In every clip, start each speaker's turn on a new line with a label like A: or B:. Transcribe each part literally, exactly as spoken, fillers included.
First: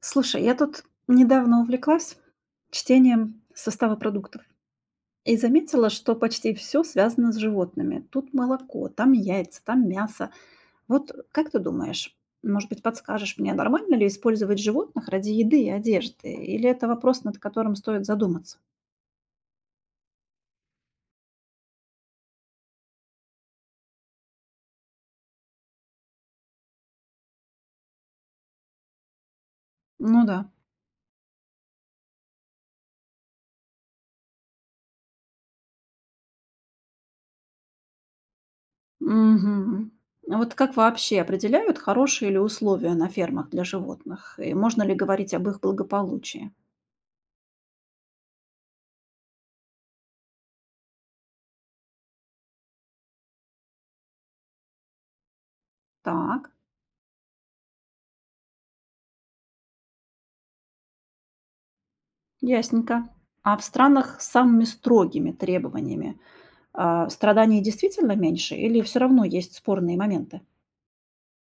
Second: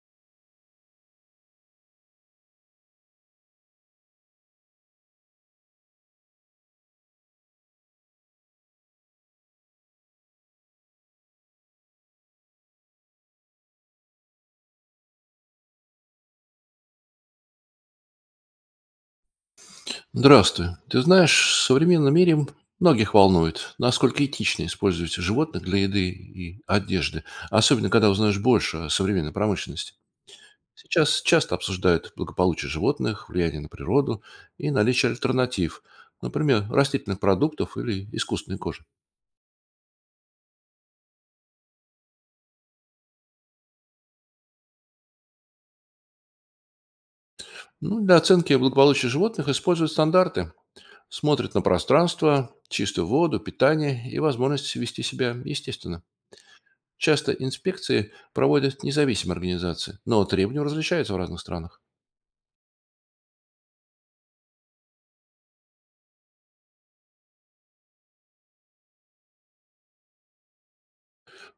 A: Слушай, я тут недавно увлеклась чтением состава продуктов и заметила, что почти все связано с животными. Тут молоко, там яйца, там мясо. Вот как ты думаешь, может быть, подскажешь мне, нормально ли использовать животных ради еды и одежды? Или это вопрос, над которым стоит задуматься?
B: Здравствуй. Ты знаешь, в современном мире многих волнует, насколько этично использовать животных для еды и одежды, особенно когда узнаешь больше о современной промышленности.
A: Ну да.
B: Сейчас часто обсуждают благополучие животных, влияние на природу и наличие альтернатив, например, растительных продуктов или искусственной кожи.
A: Мгм. А вот как вообще определяют хорошие ли условия на фермах для животных? И можно ли говорить об их благополучии?
B: Ну, для оценки благополучия животных используют стандарты. Смотрят на пространство, чистую воду, питание и возможность вести себя естественно.
A: Так.
B: Часто инспекции проводят независимые организации, но требования различаются в разных странах.
A: Ясненько. А в странах с самыми строгими требованиями, а, страданий действительно меньше или все равно есть спорные моменты?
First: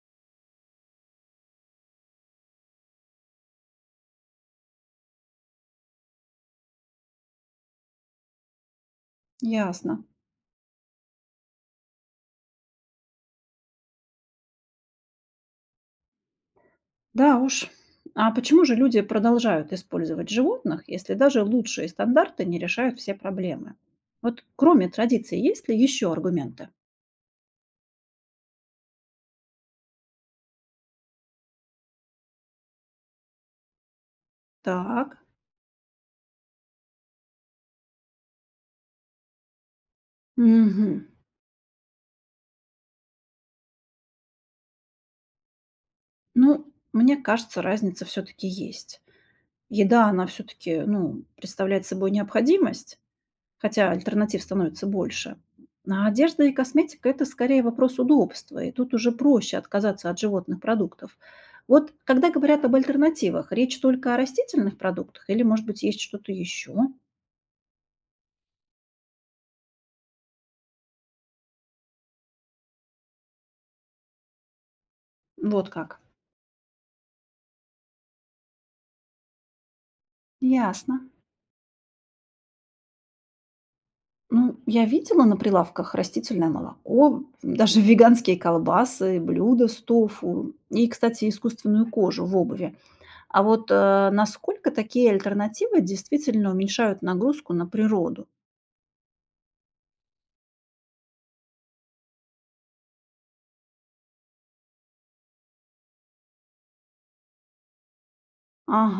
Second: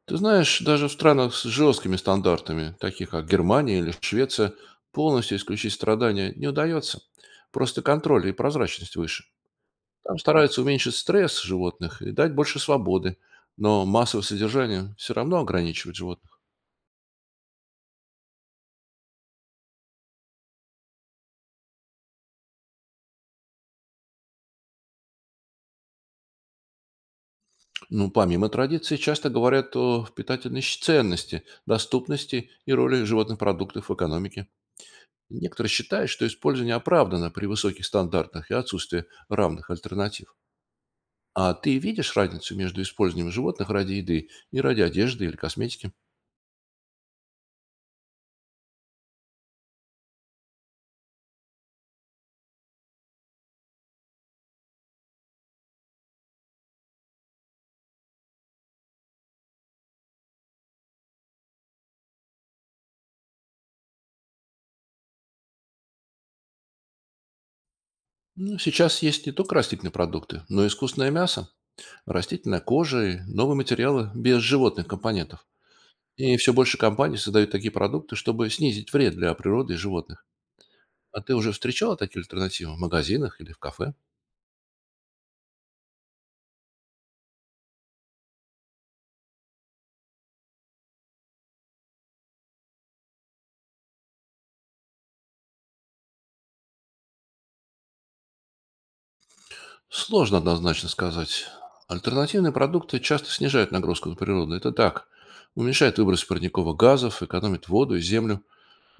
B: Ты знаешь, даже в странах с жесткими стандартами, таких как Германия или Швеция, полностью исключить страдания не удается. Просто контроль и прозрачность выше.
A: Ясно.
B: Там стараются уменьшить стресс животных и дать больше свободы, но массовое содержание все равно ограничивает животных.
A: Да уж. А почему же люди продолжают использовать животных, если даже лучшие стандарты не решают все проблемы? Вот кроме традиций, есть ли еще аргументы?
B: Ну, помимо традиций, часто говорят о питательной щ- ценности, доступности и роли животных продуктов в экономике.
A: Так.
B: Некоторые считают, что использование оправдано при высоких стандартах и отсутствии равных альтернатив.
A: Мгм.
B: А ты видишь разницу между использованием животных ради еды и ради одежды или косметики?
A: Ну, мне кажется, разница все-таки есть. Еда, она все-таки, ну, представляет собой необходимость, хотя альтернатив становится больше. А одежда и косметика — это скорее вопрос удобства, и тут уже проще отказаться от животных продуктов. Вот когда говорят об альтернативах, речь только о растительных продуктах или, может быть, есть что-то еще?
B: Ну, сейчас есть не только растительные продукты, но и искусственное мясо, растительная кожа и новые материалы без животных компонентов.
A: Вот как.
B: И все больше компаний создают такие продукты, чтобы снизить вред для природы и животных.
A: Ясно.
B: А ты уже встречала такие альтернативы в магазинах или в кафе?
A: Ну, я видела на прилавках растительное молоко, даже веганские колбасы, блюда с тофу и, кстати, искусственную кожу в обуви. А вот э, насколько такие альтернативы действительно уменьшают нагрузку на природу?
B: Сложно однозначно сказать. Альтернативные продукты часто снижают нагрузку на природу. Это так уменьшает выбросы парниковых газов, экономит воду и землю.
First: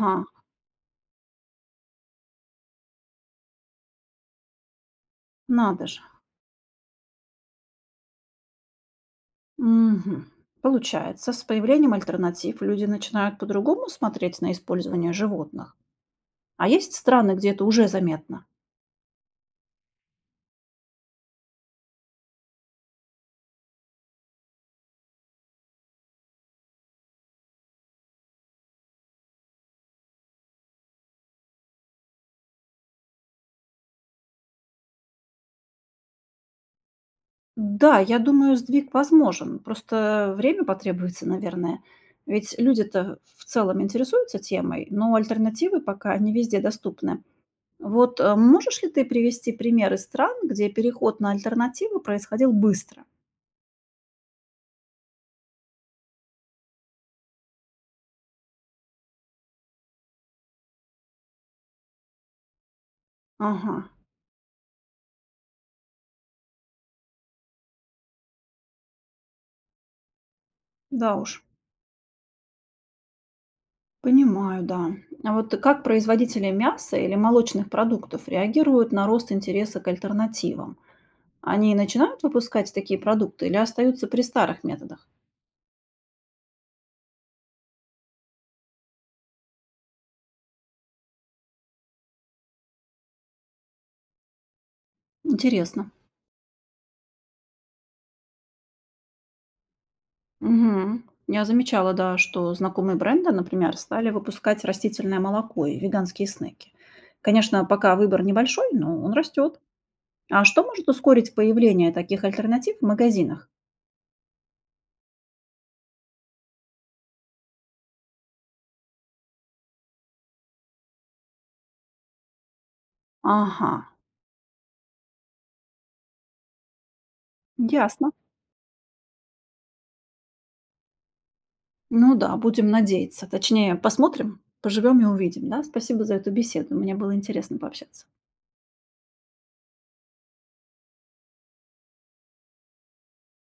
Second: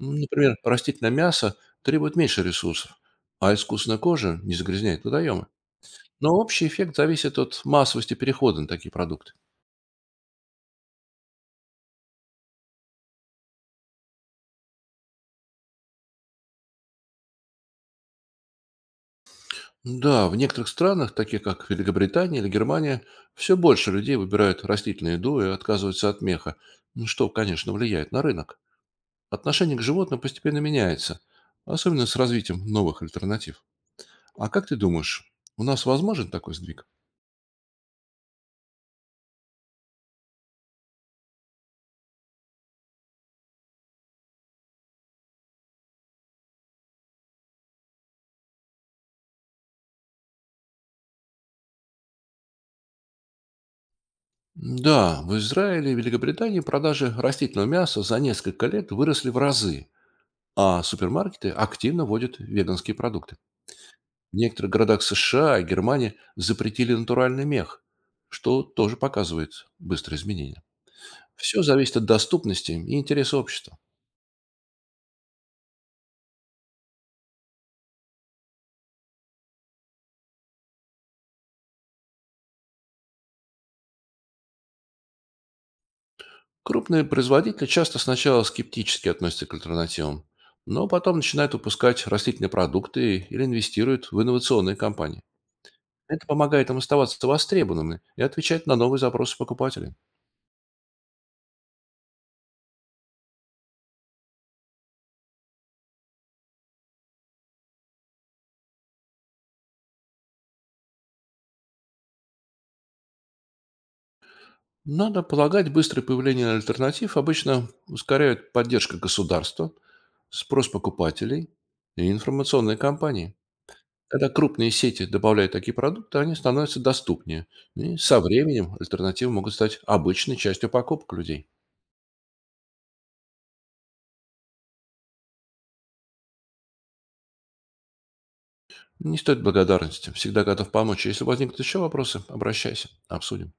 B: Ну, например, растительное мясо требует меньше ресурсов, а искусственная кожа не загрязняет водоемы.
A: Надо же.
B: Но общий эффект зависит от массовости перехода на такие продукты.
A: Мгм. Получается, с появлением альтернатив люди начинают по-другому смотреть на использование животных. А есть страны, где это уже заметно?
B: Да, в некоторых странах, таких как Великобритания или Германия, все больше людей выбирают растительную еду и отказываются от меха, ну, что, конечно, влияет на рынок. Отношение к животным постепенно меняется, особенно с развитием новых альтернатив. А как ты думаешь, у нас возможен такой сдвиг?
A: Да, я думаю, сдвиг возможен. Просто время потребуется, наверное. Ведь люди-то в целом интересуются темой, но альтернативы пока не везде доступны. Вот э, можешь ли ты привести примеры стран, где переход на альтернативы происходил быстро?
B: Да, в Израиле и Великобритании продажи растительного мяса за несколько лет выросли в разы, а супермаркеты активно вводят веганские продукты.
A: Ага.
B: В некоторых городах С Ш А и Германии запретили натуральный мех, что тоже показывает быстрые изменения.
A: Да уж.
B: Все зависит от доступности и интереса общества.
A: Понимаю, да. А вот как производители мяса или молочных продуктов реагируют на рост интереса к альтернативам? Они начинают выпускать такие продукты или остаются при старых методах?
B: Крупные производители часто сначала скептически относятся к альтернативам, но потом начинают выпускать растительные продукты или инвестируют в инновационные компании.
A: Интересно.
B: Это помогает им оставаться востребованными и отвечать на новые запросы покупателей.
A: Мгм. Я замечала, да, что знакомые бренды, например, стали выпускать растительное молоко и веганские снеки. Конечно, пока выбор небольшой, но он растет. А что может ускорить появление таких альтернатив в магазинах?
B: Надо полагать, быстрое появление альтернатив обычно ускоряют поддержка государства, спрос покупателей и информационные кампании.
A: Ага.
B: Когда крупные сети добавляют такие продукты, они становятся доступнее. И
A: Ясно.
B: со временем альтернативы могут стать обычной частью покупок людей.
A: Ну да, будем надеяться. Точнее, посмотрим, поживем и увидим, да. Спасибо за эту беседу. Мне было интересно пообщаться.
B: Не стоит благодарности. Всегда готов помочь. Если возникнут еще вопросы, обращайся. Обсудим.